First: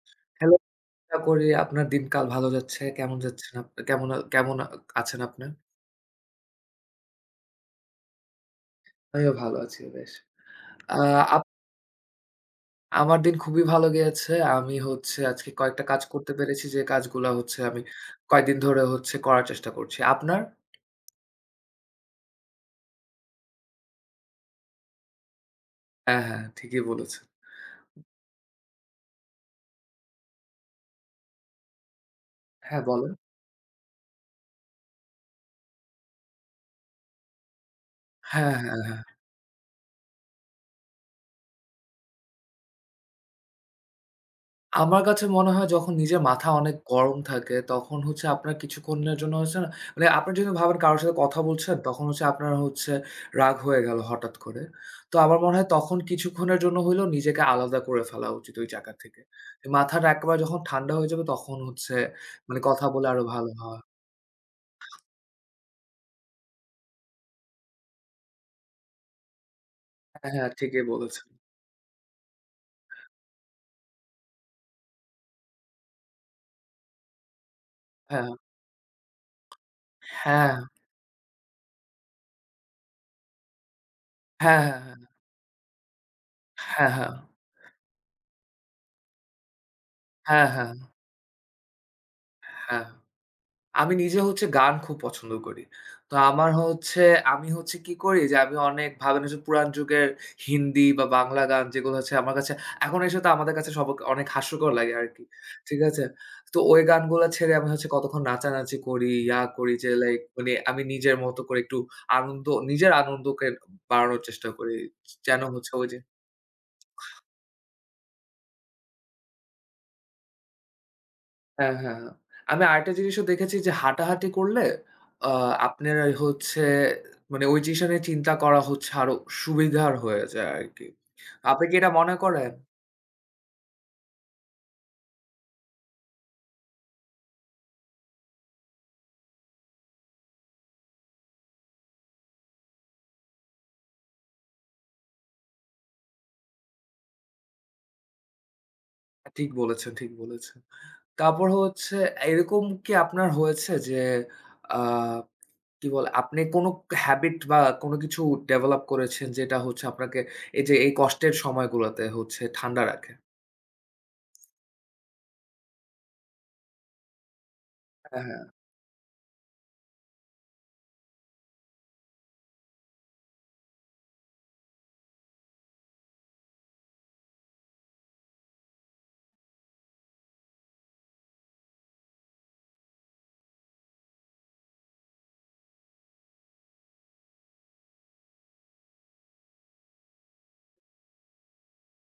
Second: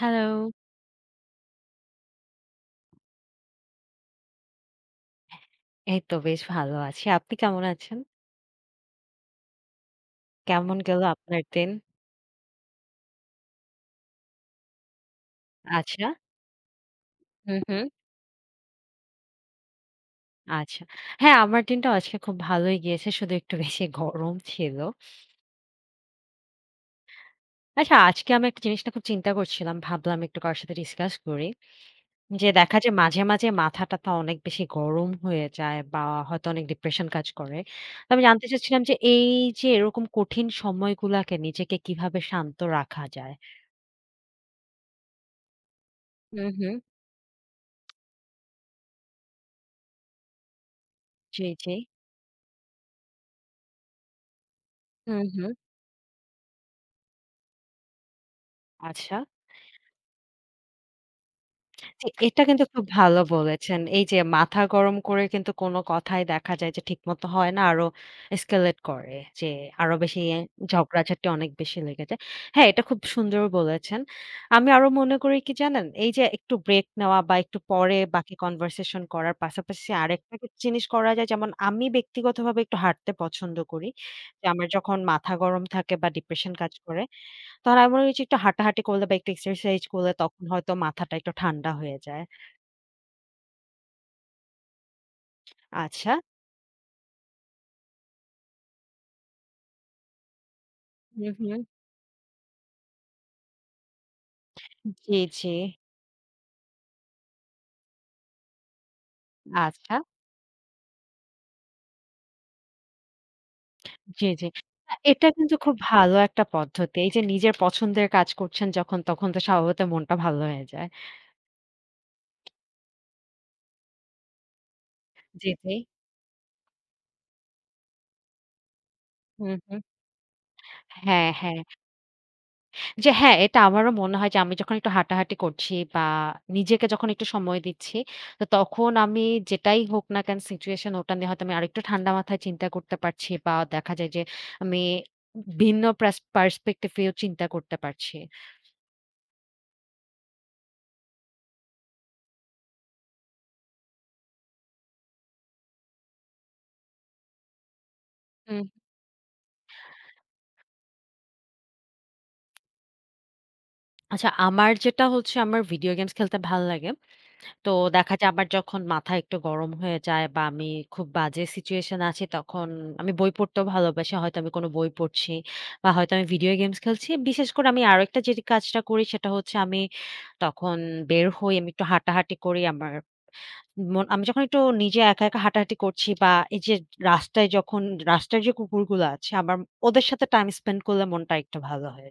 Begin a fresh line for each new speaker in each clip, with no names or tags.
Hello.
Hello, আশা করি আপনার দিনকাল ভালো যাচ্ছে। কেমন যাচ্ছেন আপ কেমন আ কেমন আ আছেন আপনি?
এই তো বেশ ভালো আছি। আপনি কেমন আছেন?
আমিও ভালো আছি বেশ।
কেমন
আ
গেল
আপ
আপনার দিন?
আমার দিন খুবই ভালো গিয়েছে। আমি হচ্ছে আজকে কয়েকটা কাজ
আচ্ছা।
করতে পেরেছি যে কাজগুলা হচ্ছে
হুম,
আমি
হুম।
কয়েকদিন ধরে হচ্ছে করার চেষ্টা করছি। আপনার?
আচ্ছা। হ্যাঁ, আমার দিনটাও আজকে খুব ভালোই গিয়েছে। শুধু একটু বেশি গরম ছিল।
হ্যাঁ, হ্যাঁ, ঠিকই বলেছেন।
আচ্ছা, আজকে আমি একটা জিনিস নিয়ে খুব চিন্তা করছিলাম। ভাবলাম একটু কারো সাথে ডিসকাস করি। যে দেখা
হ্যাঁ,
যায়
বলেন।
মাঝে, মাঝে মাথা-টাথা অনেক বেশি গরম হয়ে যায় বা হয়তো অনেক ডিপ্রেশন কাজ করে। তো আমি জানতে
হ্যাঁ,
চাচ্ছিলাম
হ্যাঁ,
যে
হ্যাঁ।
এই যে এরকম কঠিন সময়গুলাকে নিজেকে কিভাবে শান্ত রাখা যায়?
আমার কাছে মনে হয় যখন নিজের মাথা
হুম, হুম।
অনেক গরম থাকে, তখন হচ্ছে আপনার কিছুক্ষণের জন্য হচ্ছে না মানে আপনি যদি ভাবেন কারো সাথে কথা
জি, জি।
বলছেন, তখন হচ্ছে আপনার হচ্ছে রাগ হয়ে গেল হঠাৎ করে। তো
হুম,
আমার
হুম।
মনে হয় তখন কিছুক্ষণের জন্য হইলেও নিজেকে আলাদা করে ফেলা উচিত ওই জায়গা
আচ্ছা।
থেকে। মাথাটা একেবারে যখন ঠান্ডা হয়ে যাবে তখন হচ্ছে
জি, এটা
মানে
কিন্তু
কথা
খুব
বলে
ভালো
আরো ভালো হয়।
বলেছেন। এই যে মাথা গরম করে কিন্তু কোনো কথাই দেখা যায় যে ঠিকমতো হয় না। আরো escalate করে। যে আরো বেশি
হ্যাঁ, হ্যাঁ, ঠিকই বলেছেন।
ঝগড়াঝাটি অনেক বেশি লেগে যায়। হ্যাঁ, এটা খুব সুন্দর বলেছেন। আমি আরো মনে করি কি জানেন? এই যে একটু ব্রেক নেওয়া বা একটু পরে
হ্যাঁ,
বাকি conversation করার পাশাপাশি আরেকটা কি
হ্যাঁ,
জিনিস করা যায় যেমন আমি ব্যক্তিগতভাবে একটু হাঁটতে পছন্দ করি। যে
হ্যাঁ,
আমার যখন
হ্যাঁ,
মাথা গরম থাকে বা ডিপ্রেশন কাজ
হ্যাঁ, হ্যাঁ,
করে
হ্যাঁ,
তখন আমি মনে করি যে একটু হাঁটাহাঁটি করলে বা একটু এক্সারসাইজ করলে তখন
হ্যাঁ, হ্যাঁ,
হয়তো মাথাটা একটু ঠান্ডা হয়ে যায়।
হ্যাঁ। আমি নিজে হচ্ছে গান খুব পছন্দ করি।
আচ্ছা।
তো আমার হচ্ছে আমি হচ্ছে কি করি যে আমি অনেক ভাবেন যে পুরান যুগের হিন্দি বা
হুম,
বাংলা
হুম।
গান যেগুলো হচ্ছে আমার কাছে এখন এসে তো আমাদের কাছে সব অনেক হাস্যকর লাগে
জি,
আরকি।
জি।
ঠিক আছে? তো ওই গানগুলা ছেড়ে আমি হচ্ছে কতক্ষণ নাচানাচি করি, ইয়া করি যে
আচ্ছা।
লাইক মানে আমি নিজের মতো করে একটু আনন্দ নিজের আনন্দকে বাড়ানোর
জি, জি।
চেষ্টা করি।
এটা
যেন
কিন্তু
হচ্ছে
খুব
ওই যে
ভালো একটা পদ্ধতি। এই যে নিজের পছন্দের কাজ করছেন যখন তখন তো স্বভাবতই মনটা ভালো হয়ে যায়।
হ্যাঁ, হ্যাঁ, হ্যাঁ। আমি আরেকটা জিনিসও দেখেছি যে হাঁটাহাঁটি করলে আ
জি, জি।
আপনার এই হচ্ছে মানে ওই জিনিসটা নিয়ে চিন্তা করা হচ্ছে আরো
হুম, হুম।
সুবিধার হয়ে যায় আরকি।
হ্যাঁ, হ্যাঁ।
আপনি কি এটা মনে করেন?
যে হ্যাঁ, এটা আমারও মনে হয় যে আমি যখন একটু হাঁটাহাঁটি করছি বা নিজেকে যখন একটু সময় দিচ্ছি, তো তখন আমি যেটাই হোক না কেন সিচুয়েশন ওটা নিয়ে হয়তো আমি আরেকটু ঠান্ডা মাথায় চিন্তা করতে পারছি বা দেখা যায় যে আমি ভিন্ন পার্সপেক্টিভ এও চিন্তা করতে পারছি।
ঠিক বলেছেন, ঠিক বলেছেন। তারপর হচ্ছে এরকম কি আপনার হয়েছে যে আ কি বলে আপনি কোনো হ্যাবিট বা কোনো কিছু
হুম।
ডেভেলপ করেছেন যেটা হচ্ছে আপনাকে এই যে এই কষ্টের সময়গুলোতে হচ্ছে ঠান্ডা রাখে?
আচ্ছা, আমার যেটা হচ্ছে আমার ভিডিও গেমস খেলতে ভাল লাগে। তো দেখা
হ্যাঁ,
যায়
হ্যাঁ।
আমার যখন মাথা একটু গরম হয়ে যায় বা আমি খুব বাজে সিচুয়েশন আছি তখন আমি বই পড়তেও ভালোবাসি। হয়তো আমি কোনো বই পড়ছি বা হয়তো আমি ভিডিও গেমস খেলছি। বিশেষ করে আমি আরেকটা যে কাজটা করি সেটা হচ্ছে আমি তখন বের হই, আমি একটু হাঁটাহাঁটি করি। আমার মন আমি যখন একটু নিজে একা, একা হাঁটাহাঁটি করছি বা এই যে রাস্তায় যখন রাস্তার যে কুকুরগুলো আছে আমার ওদের সাথে টাইম স্পেন্ড করলে মনটা একটু ভালো হয়ে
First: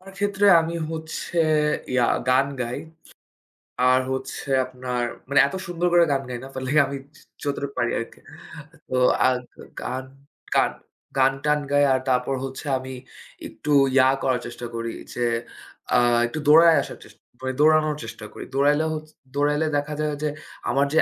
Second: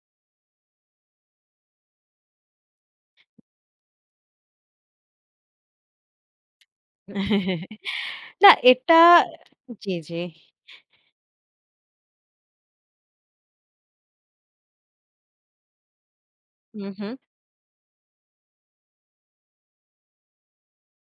আমার ক্ষেত্রে আমি হচ্ছে ইয়া গান গাই। আর হচ্ছে আপনার মানে এত সুন্দর করে গান গাই না। বাট লাইক আমি
যায়।
যতটুকু পারি আরকি।
না
তো
এটা
আ
জি,
গান
জি।
গান গান-টান গাই আর তারপর হচ্ছে আমি একটু ইয়া করার চেষ্টা করি যে আ একটু দৌড়ায়
হুম,
আসার
হুম।
চেষ্টা মানে দৌড়ানোর চেষ্টা করি। দৌড়াইলে দেখা যায় যে আমার যে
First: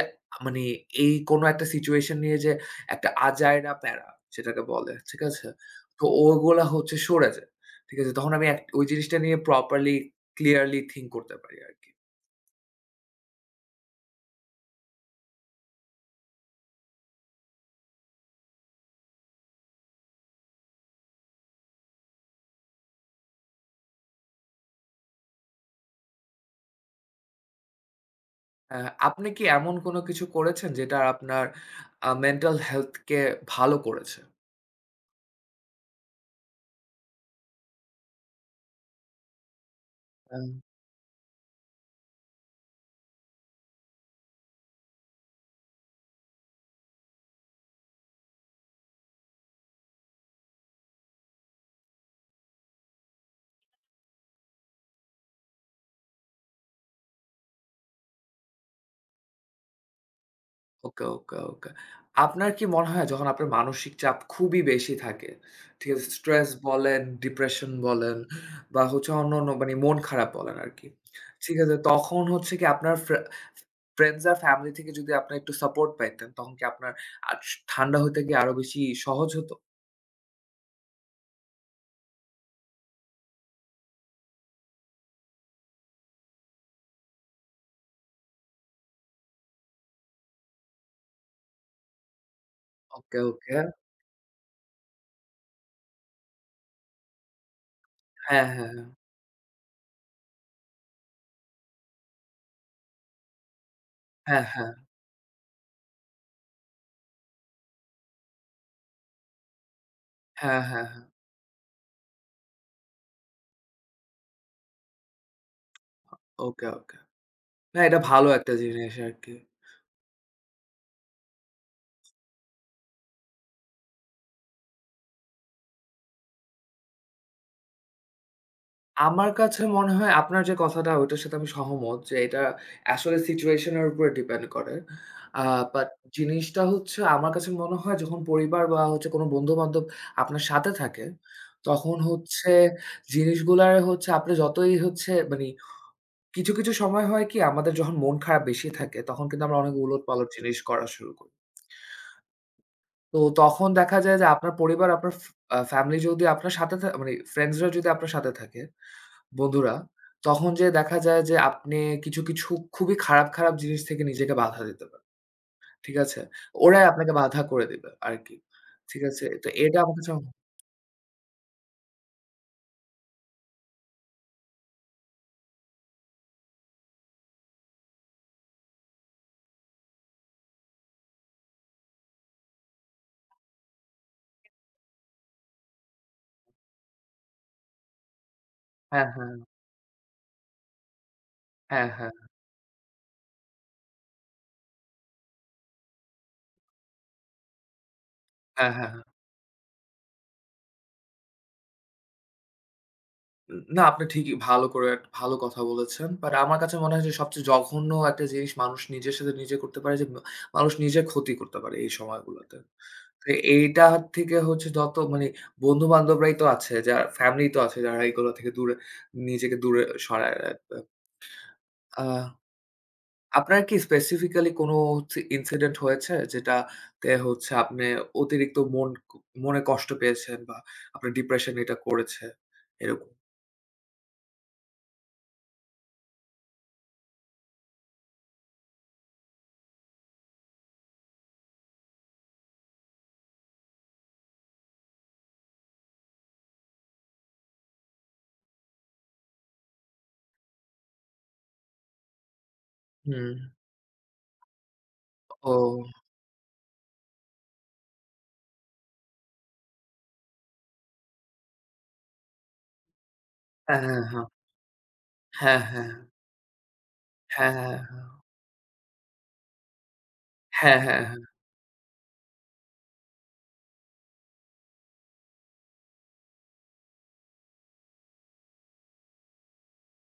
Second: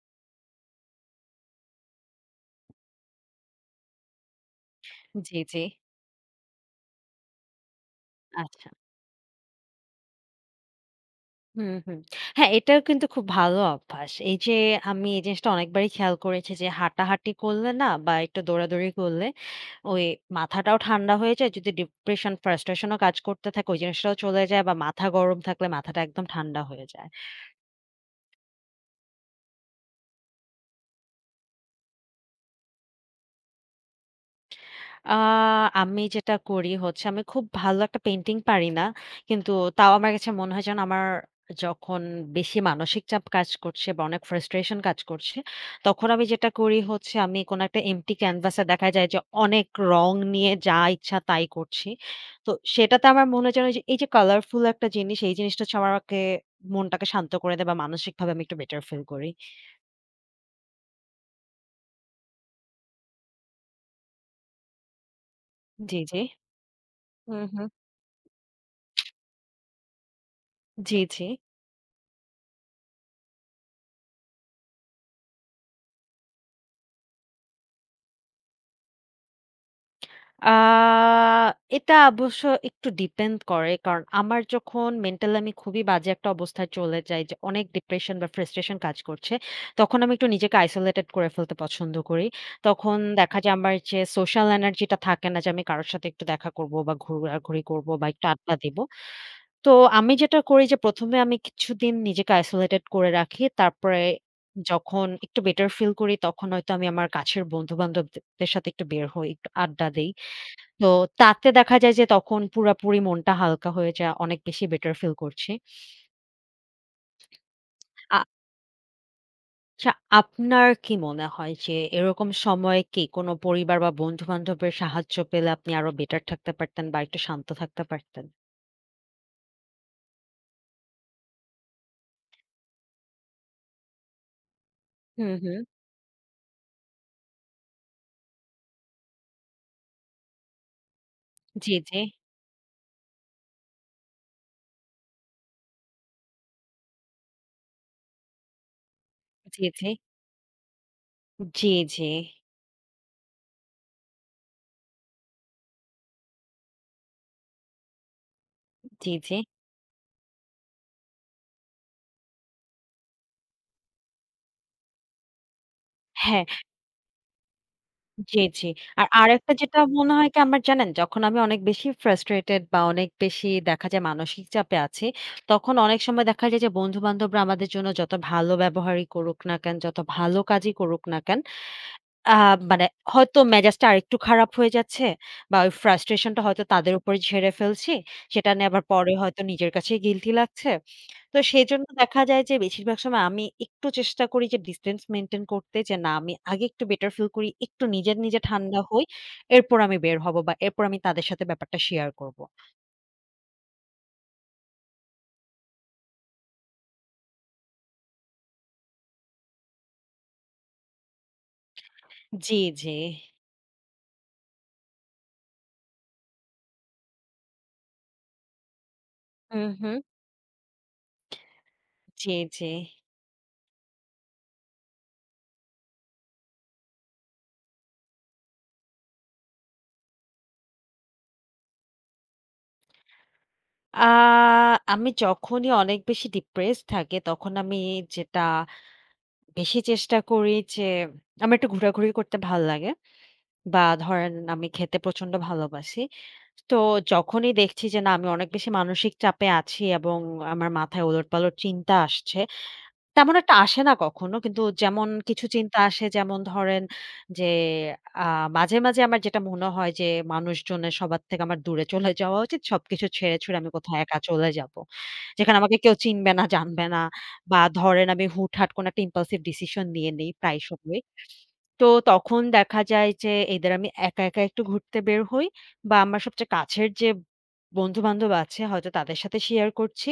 মানে এই কোনো একটা সিচুয়েশন নিয়ে যে একটা আজাইরা প্যারা যেটাকে বলে, ঠিক
জি,
আছে?
জি।
তো ওগুলা হচ্ছে সরে যায়। ঠিক আছে? তখন আমি এক
আচ্ছা।
ওই জিনিসটা নিয়ে প্রপারলি ক্লিয়ারলি থিংক করতে পারি
হুম,
আরকি।
হুম। হ্যাঁ, এটাও কিন্তু খুব ভালো অভ্যাস। এই যে আমি এই জিনিসটা অনেকবারই খেয়াল করেছি যে হাঁটাহাঁটি করলে না বা একটু দৌড়াদৌড়ি করলে ওই মাথাটাও ঠান্ডা হয়ে যায়। যদি ডিপ্রেশন, ফ্রাস্ট্রেশন ও কাজ করতে থাকে ওই জিনিসটাও চলে যায় বা মাথা গরম থাকলে মাথাটা একদম ঠান্ডা হয়ে যায়।
হ্যাঁ, আপনি কি এমন কোনো কিছু করেছেন যেটা আপনার মেন্টাল হেলথ কে ভালো করেছে?
আ আমি যেটা করি হচ্ছে আমি খুব ভালো একটা পেইন্টিং পারি না। কিন্তু তাও আমার কাছে
হ্যাঁ।
মনে হয় যেন আমার যখন বেশি মানসিক চাপ কাজ করছে বা অনেক ফ্রাস্ট্রেশন কাজ করছে, তখন আমি যেটা করি হচ্ছে আমি কোনো একটা এম্পটি ক্যানভাসে দেখা যায় যে অনেক রং নিয়ে যা ইচ্ছা তাই করছি। তো সেটাতে আমার মনে হয় যেন এই যে কালারফুল একটা জিনিস এই জিনিসটা হচ্ছে আমাকে মনটাকে শান্ত করে দেয় বা মানসিকভাবে আমি একটু বেটার ফিল করি।
ওকে, ওকে, ওকে। আপনার কি মনে হয় যখন আপনার মানসিক চাপ খুবই বেশি থাকে, ঠিক
জি,
আছে?
জি।
স্ট্রেস বলেন,
হুম, হুম।
ডিপ্রেশন বলেন বা হচ্ছে অন্যান্য মানে মন খারাপ বলেন আরকি।
জি, জি।
ঠিক আছে? তখন হচ্ছে কি আপনার ফ্রেন্ডস আর ফ্যামিলি থেকে যদি আপনার একটু সাপোর্ট পাইতেন, তখন কি আপনার আস ঠান্ডা হইতে কি আরো বেশি সহজ হতো?
আ এটা অবশ্য একটু ডিপেন্ড করে। কারণ আমার যখন মেন্টালি আমি খুবই বাজে একটা অবস্থায় চলে যাই যে অনেক ডিপ্রেশন বা ফ্রাস্ট্রেশন কাজ করছে, তখন আমি একটু নিজেকে আইসোলেটেড করে ফেলতে পছন্দ করি। তখন
ওকে,
দেখা যায়
ওকে।
আমার যে সোশ্যাল এনার্জি টা থাকে না যে আমি কারো সাথে একটু দেখা করব বা ঘোরাঘুরি করব বা একটু
হ্যাঁ,
আড্ডা
হ্যাঁ,
দিব। তো আমি যেটা করি যে ১ম এ আমি কিছুদিন নিজেকে আইসোলেটেড করে রাখি। তারপরে
হ্যাঁ, হ্যাঁ, হ্যাঁ,
যখন একটু বেটার ফিল করি তখন হয়তো আমি আমার কাছের বন্ধু-বান্ধবদের সাথে একটু বের হই, একটু আড্ডা দেই।
হ্যাঁ, হ্যাঁ,
তো
হ্যাঁ।
তাতে দেখা যায় যে তখন পুরাপুরি মনটা হালকা হয়ে যায়। অনেক বেশি বেটার ফিল করছি।
ওকে, ওকে। না, এটা
আ-
ভালো একটা জিনিস আরকি।
আচ্ছা আপনার কি মনে হয় যে এরকম সময়ে কি কোনো পরিবার বা বন্ধু-বান্ধবের সাহায্য পেলে আপনি আরো বেটার থাকতে পারতেন বা একটু শান্ত থাকতে পারতেন?
আমার কাছে মনে হয় আপনার যে কথাটা ওইটার সাথে আমি সহমত যে এটা আসলে সিচুয়েশন এর উপরে ডিপেন্ড করে।
হুম,
আ
হুম।
বাট জিনিসটা হচ্ছে আমার কাছে মনে হয় যখন পরিবার বা হচ্ছে কোনো বন্ধু-বান্ধব আপনার সাথে থাকে,
জি,
তখন
জি।
হচ্ছে জিনিসগুলার হচ্ছে আপনি যতই হচ্ছে মানি কিছু, কিছু সময় হয় কি আমাদের যখন মন খারাপ বেশি থাকে তখন কিন্তু আমরা
জি,
অনেক
জি।
উলট-পালট জিনিস করা শুরু করি।
জি, জি।
তো তখন দেখা যায় যে আপনার পরিবার, আপনার ফ আ ফ্যামিলি যদি আপনার সাথে থা মানে ফ্রেন্ডসরা যদি আপনার সাথে থাকে
জি, জি।
বন্ধুরা, তখন যেয়ে দেখা যায় যে আপনি কিছু, কিছু খুবই খারাপ, খারাপ জিনিস থেকে নিজেকে বাধা দিতে পারেন। ঠিক আছে?
হ্যাঁ।
ওরাই আপনাকে বাধা করে দিবে আরকি।
জি, জি।
ঠিক
আর
আছে? তো
আরেকটা
এটা
যেটা
আমার কাছে
মনে হয় কি আমার জানেন? যখন আমি অনেক বেশি ফ্রাস্ট্রেটেড বা অনেক বেশি দেখা যায় মানসিক চাপে আছি, তখন অনেক সময় দেখা যায় যে বন্ধু-বান্ধবরা আমাদের জন্য যত ভালো ব্যবহারই করুক না কেন, যত ভালো কাজই করুক না কেন, আ মানে হয়তো মেজাজটা আরেকটু খারাপ হয়ে যাচ্ছে বা ওই frustration টা হয়তো তাদের উপরে ঝেড়ে ফেলছি। সেটা নিয়ে আবার
হ্যাঁ,
পরে
হ্যাঁ।
হয়তো নিজের কাছেই guilty লাগছে। তো সেজন্য
হ্যাঁ, হ্যাঁ।
দেখা যায় যে বেশিরভাগ সময় আমি একটু চেষ্টা করি যে distance maintain করতে যে না আমি আগে একটু better feel করি, একটু নিজের নিজে
হ্যাঁ,
ঠান্ডা
হ্যাঁ। হ্যাঁ।
হই। এরপর আমি বের হব বা এরপর আমি তাদের সাথে ব্যাপারটা শেয়ার করব।
না, আপনি ঠিকই ভালো করে একটা ভালো কথা বলেছেন। বাট আমার কাছে মনে হয় যে সবচেয়ে জঘন্য একটা জিনিস মানুষ নিজের সাথে নিজে করতে পারে যে, মানুষ নিজের ক্ষতি করতে পারে এই সময়গুলোতে।
জি, জি।
তো এইটার থেকে হচ্ছে যত মানে বন্ধু-বান্ধবরাই তো আছে, যারা ফ্যামিলি তো আছে যারা এগুলো থেকে দূরে নিজেকে
হুম,
দূরে
হুম।
সরায় রাখবে। আ
জি, জি।
আপনার কি স্পেসিফিক্যালি কোনো হচ্ছে ইনসিডেন্ট হয়েছে যেটাতে হচ্ছে আপনি অতিরিক্ত মন ক মনে কষ্ট পেয়েছেন বা আপনার ডিপ্রেশন এটা করেছে? এরকম?
আ আমি যখনই অনেক বেশি depressed থাকি তখন আমি যেটা বেশি চেষ্টা করি যে আমার একটু ঘোরাঘুরি করতে ভাল লাগে বা ধরেন আমি খেতে প্রচন্ড ভালোবাসি। তো যখনই দেখছি যে না আমি অনেক বেশি মানসিক চাপে আছি এবং আমার মাথায় ওলটপালট চিন্তা আসছে।
হুম।
তেমন একটা আসে না কখনো। কিন্তু যেমন কিছু
ও।
চিন্তা আসে যেমন ধরেন যে আ মাঝে, মাঝে আমার যেটা মনে হয় যে মানুষজনের সবার থেকে আমার দূরে চলে যাওয়া উচিত। সবকিছু ছেড়ে-ছুড়ে আমি কোথাও একা
হ্যাঁ,
চলে যাব। যেখানে
হ্যাঁ,
আমাকে
হ্যাঁ।
কেউ চিনবে না, জানবে না
হ্যাঁ,
বা
হ্যাঁ।
ধরেন আমি হুটহাট কোনো একটা impulsive decision নিয়ে নেই প্রায়
হ্যাঁ,
সময়।
হ্যাঁ, হ্যাঁ,
তো তখন দেখা যায় যে either আমি একা, একা একটু ঘুরতে বের হই বা আমার সবচেয়ে কাছের যে বন্ধু-বান্ধব আছে হয়তো তাদের সাথে শেয়ার করছি।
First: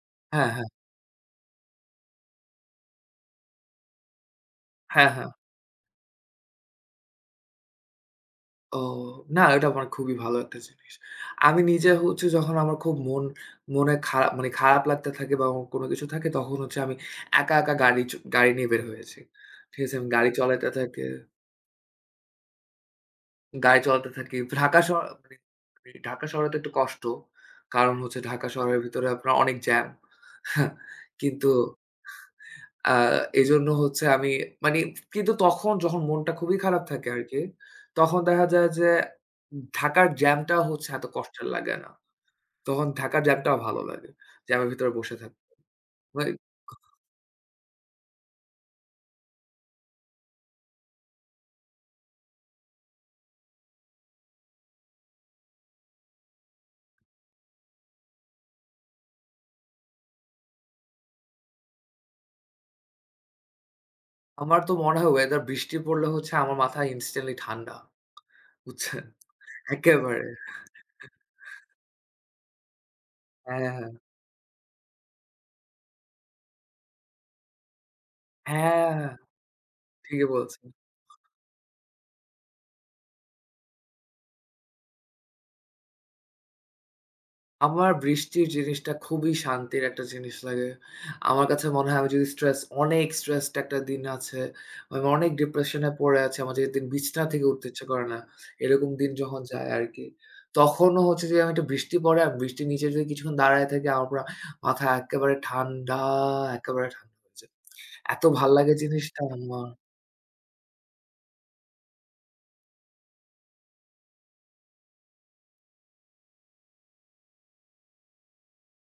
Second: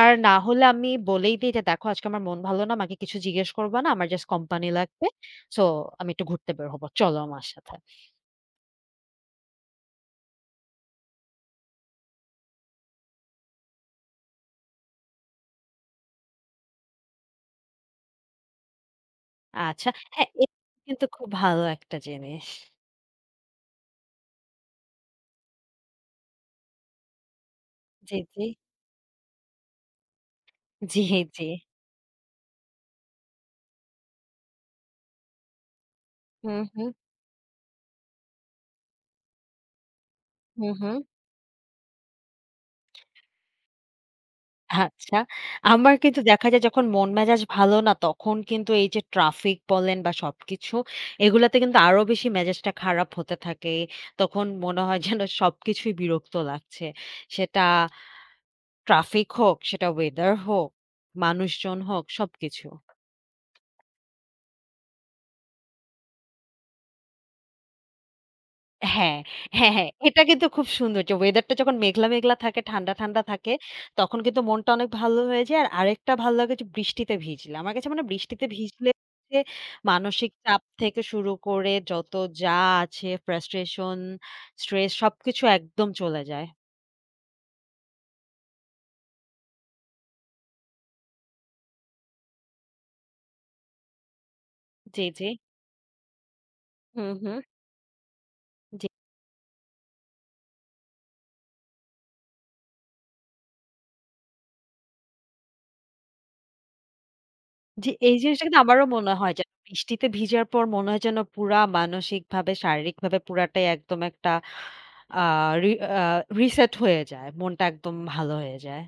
আর না
হ্যাঁ, হ্যাঁ, হ্যাঁ,
হলে
হ্যাঁ।
আমি বলেই দেই যে, "দেখো আজকে আমার মন ভালো না। আমাকে কিছু জিজ্ঞেস করবা না। আমার জাস্ট কোম্পানি লাগবে।
হ্যাঁ। হ্যাঁ,
সো আমি একটু ঘুরতে বের হবো। চলো আমার সাথে।"
ও না এটা আমার খুবই ভালো একটা জিনিস। আমি নিজে হচ্ছে যখন আমার খুব মনে খারাপ মানে খারাপ লাগতে থাকে বা আমার কোনো কিছু থাকে তখন হচ্ছে আমি একা, একা গাড়ি নিয়ে বের হয়েছি। ঠিক
আচ্ছা।
আছে? আমি
হ্যাঁ,
গাড়ি
এটা
চালাতে থাকি
কিন্তু খুব ভালো একটা জিনিস।
গাড়ি চালাতে থাকি। ঢাকা শহর মানে মানে ঢাকা শহরে তো একটু কষ্ট। কারণ
জি,
হচ্ছে
জি।
ঢাকা শহরের ভিতরে আপনার অনেক জ্যাম।
জি, জি।
কিন্তু আ এজন্য হচ্ছে আমি মানে কিন্তু তখন যখন মনটা
হু,
খুবই খারাপ
হু।
থাকে আরকি, তখন দেখা যায় যে ঢাকার জ্যামটা
হু,
হচ্ছে
হু।
এত কষ্টের লাগে না। তখন ঢাকার জ্যামটাও ভালো লাগে। জ্যামের ভিতরে বসে
আচ্ছা।
থাকতে।
আমার কিন্তু
মানে
দেখা যায় যখন মন মেজাজ ভালো না তখন কিন্তু এই যে ট্রাফিক বলেন বা সবকিছু এগুলাতে কিন্তু আরো বেশি মেজাজটা খারাপ হতে থাকে। তখন মনে হয় যেন সবকিছুই বিরক্ত লাগছে। সেটা ট্রাফিক হোক, সেটা ওয়েদার হোক, মানুষজন হোক সবকিছু।
আমার তো মনে হয় ওয়েদার বৃষ্টি পড়লে হচ্ছে আমার মাথা ইনস্ট্যান্টলি ঠান্ডা। বুঝছেন?
হ্যাঁ, হ্যাঁ, হ্যাঁ। এটা
একেবারে।
কিন্তু খুব সুন্দর যে ওয়েদারটা যখন মেঘলা, মেঘলা থাকে, ঠান্ডা, ঠান্ডা থাকে
হ্যাঁ, হ্যাঁ,
তখন কিন্তু মনটা অনেক ভালো হয়ে যায়। আর আরেকটা ভালো লাগে যে বৃষ্টিতে ভিজলে। আমার কাছে মনে হয় বৃষ্টিতে ভিজলে
হ্যাঁ,
যে
ঠিকই
মানসিক চাপ
বলছেন।
থেকে শুরু করে যত যা আছে frustration, stress সবকিছু একদম চলে যায়।
আমার বৃষ্টির জিনিসটা খুবই শান্তির একটা জিনিস লাগে। আমার কাছে মনে হয় আমি যদি অনেক স্ট্রেসড একটা দিন আছে, আমি
জি, জি।
অনেক ডিপ্রেশনে পড়ে আছি, আমার যেদিন
হুম,
বিছানা
হুম।
থেকে উঠতে ইচ্ছা করে না, এরকম দিন যখন যায় আরকি। তখনও হচ্ছে যে আমি একটু বৃষ্টি পড়ে, আমি বৃষ্টির নিচে যদি কিছুক্ষণ দাঁড়ায় থাকি, আমার পুরা মাথা একেবারে ঠান্ডা, একেবারে ঠান্ডা হয়ে যায়।
জি, এই
এত
জিনিসটা
ভাল
কিন্তু
লাগে
আমারও মনে
জিনিসটা
হয় যে
আমার।
বৃষ্টিতে ভিজার পর মনে হয় যেন পুরা মানসিকভাবে, শারীরিকভাবে পুরাটাই একদম একটা আ রি আ রিসেট হয়ে যায়। মনটা একদম ভালো হয়ে যায়।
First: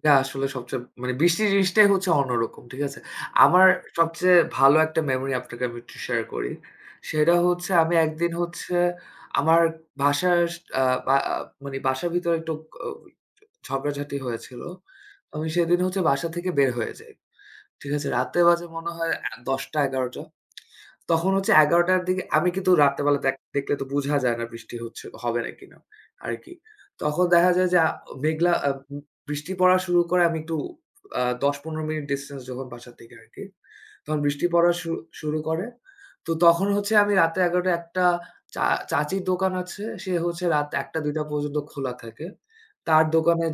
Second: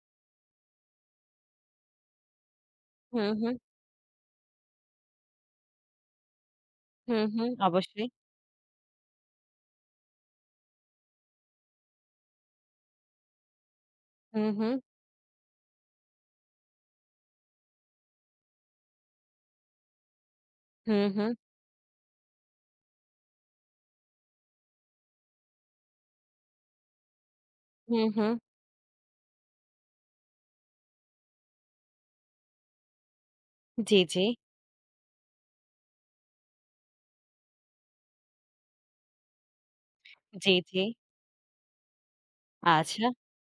এটা আসলে সবচেয়ে মানে বৃষ্টি জিনিসটাই হচ্ছে অন্যরকম। ঠিক আছে?
হুম, হুম।
আমার সবচেয়ে ভালো একটা মেমোরি আপনাকে আমি একটু শেয়ার করি।
হুম,
সেটা
হুম।
হচ্ছে আমি
অবশ্যই।
একদিন হচ্ছে আমার বাসার আ বা আ মানে বাসার ভিতরে একটু অ ঝগড়াঝাটি
হুম,
হয়েছিল।
হুম।
আমি সেদিন হচ্ছে বাসা থেকে বের হয়ে যাই। ঠিক আছে? রাতে বাজে মনে হয় ১০টা-১১টা।
হুম,
তখন
হুম।
হচ্ছে ১১ টার দিকে আমি কিন্তু রাত্রেবেলা দেখলে তো বুঝা যায় না বৃষ্টি হচ্ছে হবে না কিনা আরকি। তখন দেখা যায় যে
হুম, হুম।
মেঘলা আ উম বৃষ্টি পড়া শুরু করে আমি একটু ১০-১৫ মিনিট ডিসট্যান্স যখন বাসা থেকে আরকি।
জি,
তখন
জি।
বৃষ্টি পড়া শু শুরু করে। তো তখন হচ্ছে আমি রাতে ১১ টায় একটা চা চাচির দোকান আছে। সে হচ্ছে
জি,
রাত
জি।
১ টা ২ টা পর্যন্ত খোলা থাকে। তার
আচ্ছা,
দোকানে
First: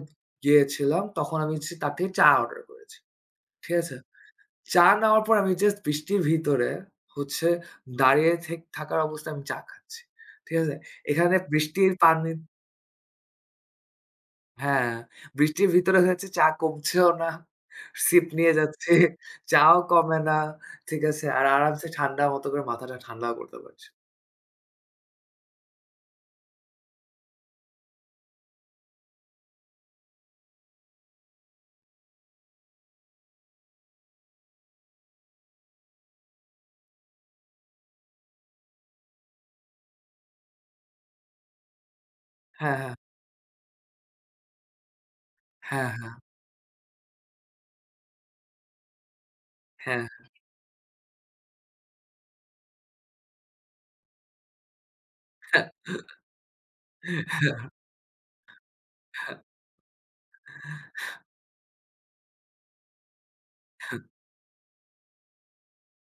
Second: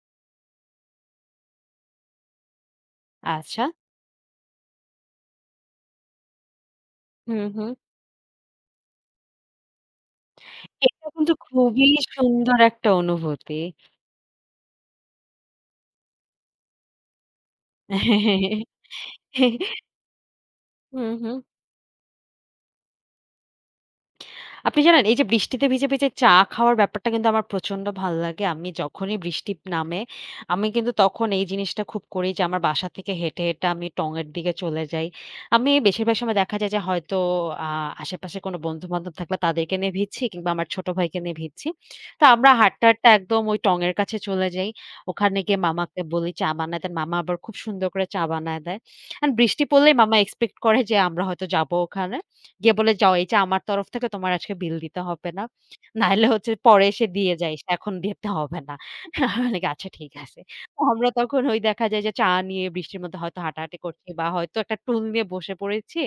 গিয়েছিলাম। তখন আমি হচ্ছে তার থেকে চা অর্ডার করেছি।
আচ্ছা।
ঠিক আছে? চা নেওয়ার পর আমি জাস্ট বৃষ্টির ভিতরে
হুম,
হচ্ছে
হুম।
দাঁড়িয়ে থেক থাকার অবস্থায় আমি চা খাচ্ছি। ঠিক আছে?
এটা কিন্তু
এখানে
খুবই
বৃষ্টির পানি
সুন্দর একটা অনুভূতি।
হ্যাঁ, বৃষ্টির ভিতরে হচ্ছে চা কমছেও না। সিপ নিয়ে যাচ্ছি, চাও কমে না। ঠিক
হুম,
আছে?
হুম।
আর আরামসে ঠান্ডা মতো করে মাথাটা ঠান্ডাও করতে পারছি।
আপনি জানেন এই যে বৃষ্টিতে ভিজে, ভিজে চা খাওয়ার ব্যাপারটা কিন্তু আমার প্রচন্ড ভাল লাগে। আমি যখনই বৃষ্টি নামে, আমি কিন্তু তখন এই জিনিসটা খুব করি যে আমার বাসা থেকে হেঁটে, হেঁটে আমি টঙের দিকে চলে যাই। আমি বেশিরভাগ সময় দেখা যায় যে হয়তো আ আশেপাশে কোনো বন্ধু-বান্ধব থাকলে তাদেরকে নিয়ে ভিজছি কিংবা আমার ছোট ভাইকে নিয়ে ভিজছি। তো আমরা
হ্যাঁ,
হাঁটতে,
হ্যাঁ।
হাঁটতে একদম ওই টঙের কাছে চলে যাই। ওখানে গিয়ে
হ্যাঁ,
মামাকে বলি চা বানায় দেন। মামা আবার খুব সুন্দর করে চা বানায় দেয়। অ্যান্ড বৃষ্টি পড়লেই
হ্যাঁ,
মামা এক্সপেক্ট করে যে আমরা হয়তো যাবো ওখানে। গিয়ে বলে, "যাও এই যে আমার তরফ থেকে তোমার আজকে বিল দিতে হবে না।
হ্যাঁ,
নাহলে হচ্ছে পরে এসে দিয়ে
হ্যাঁ।
যাইস। এখন দিতে হবে না।" আমি বলি, "আচ্ছা ঠিক আছে।" তো আমরা তখন ওই দেখা যায় যে চা নিয়ে বৃষ্টির মধ্যে হয়তো হাঁটাহাঁটি করছি বা হয়তো একটা টুল নিয়ে বসে পড়েছি।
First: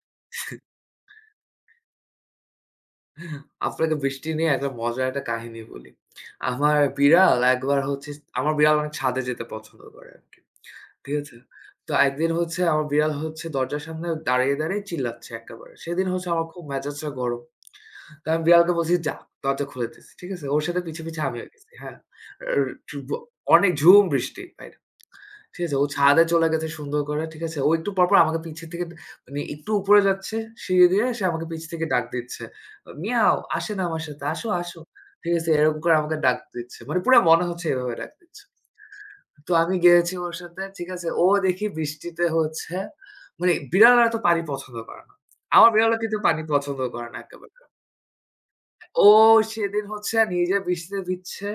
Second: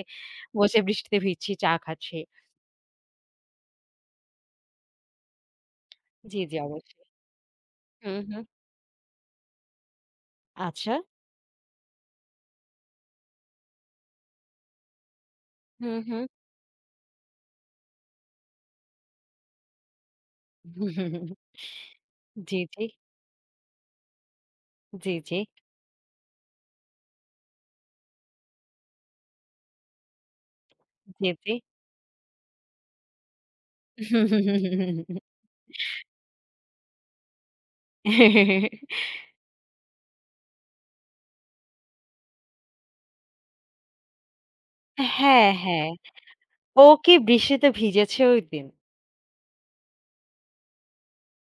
বসে বৃষ্টিতে ভিজছি, চা খাচ্ছি।
আপনাকে বৃষ্টি নিয়ে একটা মজার একটা কাহিনী বলি।
জি, জি
আমার
অবশ্যই।
বিড়াল একবার হচ্ছে
হুম, হুম।
আমার বিড়াল অনেক ছাদে যেতে পছন্দ করে আরকি।
আচ্ছা।
ঠিক আছে? তো একদিন হচ্ছে আমার বিড়াল হচ্ছে দরজার সামনে দাঁড়িয়ে, দাঁড়িয়ে চিল্লাচ্ছে একেবারে।
হুম,
সেদিন
হুম।
হচ্ছে আমার খুব মেজাজটা গরম। তো আমি বিড়ালকে বলছি, "যা, দরজা খুলে দিছি।" ঠিক আছে? ওর সাথে পিছে, পিছে আমিও গেছি। হ্যাঁ?
জি,
আর
জি।
ব অনেক ঝুম বৃষ্টি বাইরে।
জি, জি।
ঠিক আছে? ও ছাদে চলে গেছে সুন্দর করে। ঠিক আছে? ও একটু পরপর আমাকে পিছের থেকে মানে একটু উপরে যাচ্ছে সিঁড়ি দিয়ে, সে
জি,
আমাকে
জি।
পিছ থেকে ডাক দিচ্ছে। "মিয়াও, আসেন আমার সাথে। আসো, আসো।" ঠিক আছে? এরকম করে আমাকে ডাক দিচ্ছে। মানে পুরা মনে হচ্ছে এভাবে ডাক দিচ্ছে। তো আমি গিয়েছি ওর সাথে। ঠিক আছে? ও দেখি বৃষ্টিতে হচ্ছে মানে বিড়ালরা তো পানি পছন্দ করে না।
হ্যাঁ,
আমার
হ্যাঁ।
বিড়ালও কিন্তু পানি পছন্দ
ও
করে
কি
না একেবারে।
বৃষ্টিতে ভিজেছে ওইদিন?
ও সেদিন হচ্ছে নিজে বৃষ্টিতে ভিজছে,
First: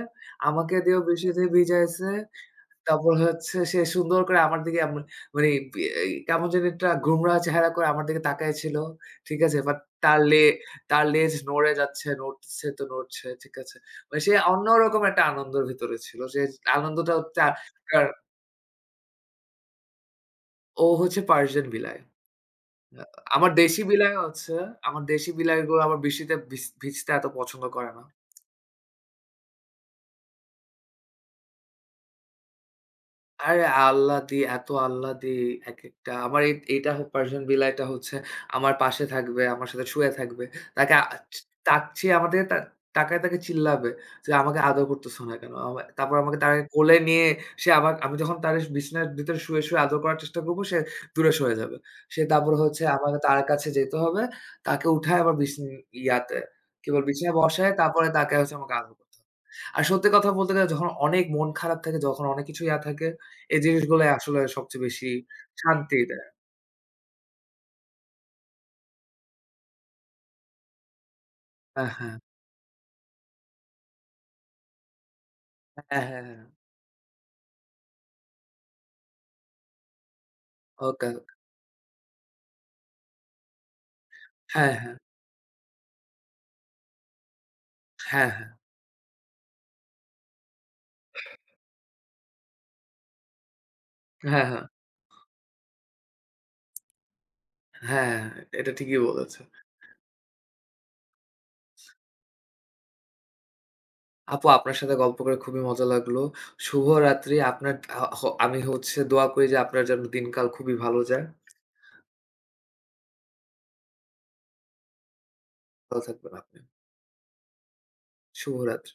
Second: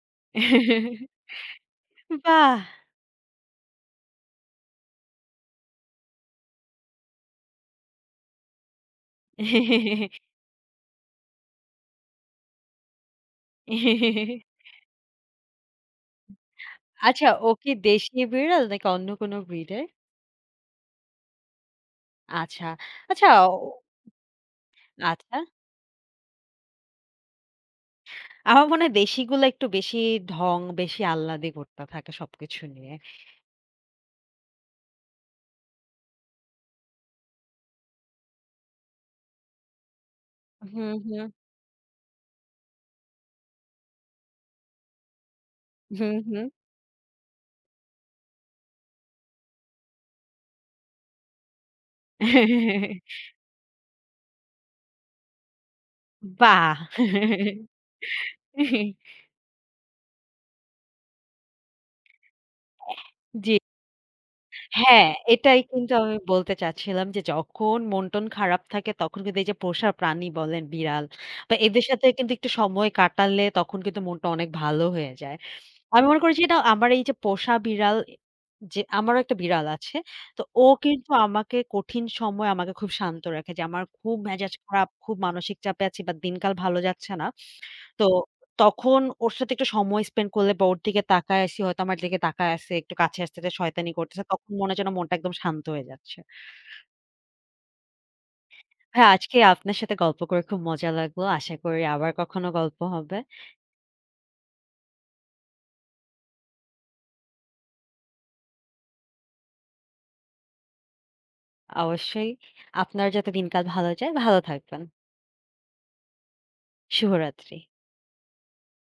আমাকে দিয়েও বৃষ্টিতে ভিজাইছে।
বাহ!
তারপর হচ্ছে সে সুন্দর করে আমার দিকে এমন মানে বি এই কেমন জানি একটা গোমরা চেহারা করে আমার দিকে তাকায় ছিল। ঠিক আছে? বাট তার লে তার লেজ নড়ে যাচ্ছে, নড়ছে তো নড়ছে। ঠিক আছে? মানে সে অন্যরকম একটা আনন্দের ভিতরে ছিল। সে আনন্দটা
আচ্ছা,
তা
ও কি
তার
দেশি বিড়াল নাকি অন্য কোনো ব্রিডের?
ও হচ্ছে পার্সিয়ান বিলাই।
আচ্ছা,
আ
আচ্ছা, ও
আমার দেশি বিলাই হচ্ছে আমার দেশি
আচ্ছা।
বিলাইগুলো আমার বৃষ্টিতে ভিজ ভিজতে এত পছন্দ করে না।
আমার মনে হয় দেশিগুলা একটু বেশি ঢং, বেশি আল্লাদি করতে থাকে সবকিছু নিয়ে।
আরে আল্লাহদি, এত আল্লাহদি একেকটা। আমার এ এইটা হ পার্সিয়ান বিলাইটা হচ্ছে আমার পাশে থাকবে, আমার সাথে শুয়ে থাকবে।
হুম,
তাকে আ
হুম,
তাকিয়ে আমার দিকে তাকায়, তাকায় চিল্লাবে যে, "আমাকে আদর করতেছো না কেন?" তারপর
হুম,
আমাকে
হুম।
তাকে কোলে নিয়ে সে আবার আমি যখন তার বিছানার ভিতরে শুয়ে, শুয়ে আদর করার চেষ্টা করব, সে দূরে সরে যাবে। সে তারপরে হচ্ছে আমাকে তার কাছে যেতে হবে। তাকে উঠায় আবার বিছ ইয়াতে
বাহ!
কি বলে বিছানায় বসায়, তারপরে তাকে হচ্ছে আমাকে আদর করতে হবে। আর সত্যি কথা বলতে গেলে যখন অনেক মন খারাপ থাকে, যখন অনেক কিছু ইয়া থাকে
জি।
এই জিনিসগুলাই আসলে সবচেয়ে
হ্যাঁ,
বেশি
এটাই কিন্তু
শান্তি
আমি
দেয়।
বলতে চাচ্ছিলাম যে যখন মন-টন খারাপ থাকে তখন কিন্তু এই যে পোষা প্রাণী বলেন বিড়াল বা এদের
হ্যাঁ,
সাথে
হ্যাঁ।
কিন্তু একটু সময় কাটালে তখন কিন্তু মনটা অনেক ভালো হয়ে যায়।
হ্যাঁ,
আমি মনে
হ্যাঁ,
করি যে
হ্যাঁ।
এটা আমার এই যে পোষা বিড়াল যে আমারও একটা বিড়াল আছে। তো ও
ওকে, ওকে।
কিন্তু আমাকে কঠিন সময়ে আমাকে খুব শান্ত রাখে যে আমার খুব মেজাজ
হ্যাঁ,
খারাপ,
হ্যাঁ।
খুব মানসিক চাপে আছি বা দিনকাল ভালো যাচ্ছে না। তো
হ্যাঁ, হ্যাঁ।
তখন ওর সাথে একটু সময় স্পেন্ড করলে বা ওর দিকে তাকায় আছি হয়তো আমার দিকে তাকায় আছে, একটু কাছে আসতেছে, শয়তানি করতেছে।
হ্যাঁ,
তখন
হ্যাঁ।
মনে হয় যেন মনটা একদম শান্ত হয়ে যাচ্ছে।
হ্যাঁ, এটা ঠিকই
ভাইয়া আজকে
বলেছেন।
আপনার সাথে গল্প করে খুব মজা লাগলো। আশা করি আবার কখনো গল্প হবে।
আপু আপনার সাথে গল্প করে খুবই মজা লাগলো। শুভরাত্রি। আপনার আ হ আমি হচ্ছে দোয়া করি যে আপনার যেন দিনকাল খুবই ভালো যায়।
অবশ্যই আপনার যাতে দিনকাল ভালো যায়, ভালো থাকবেন।
ভালো থাকবেন আপনি।
শুভরাত্রি।
শুভরাত্রি।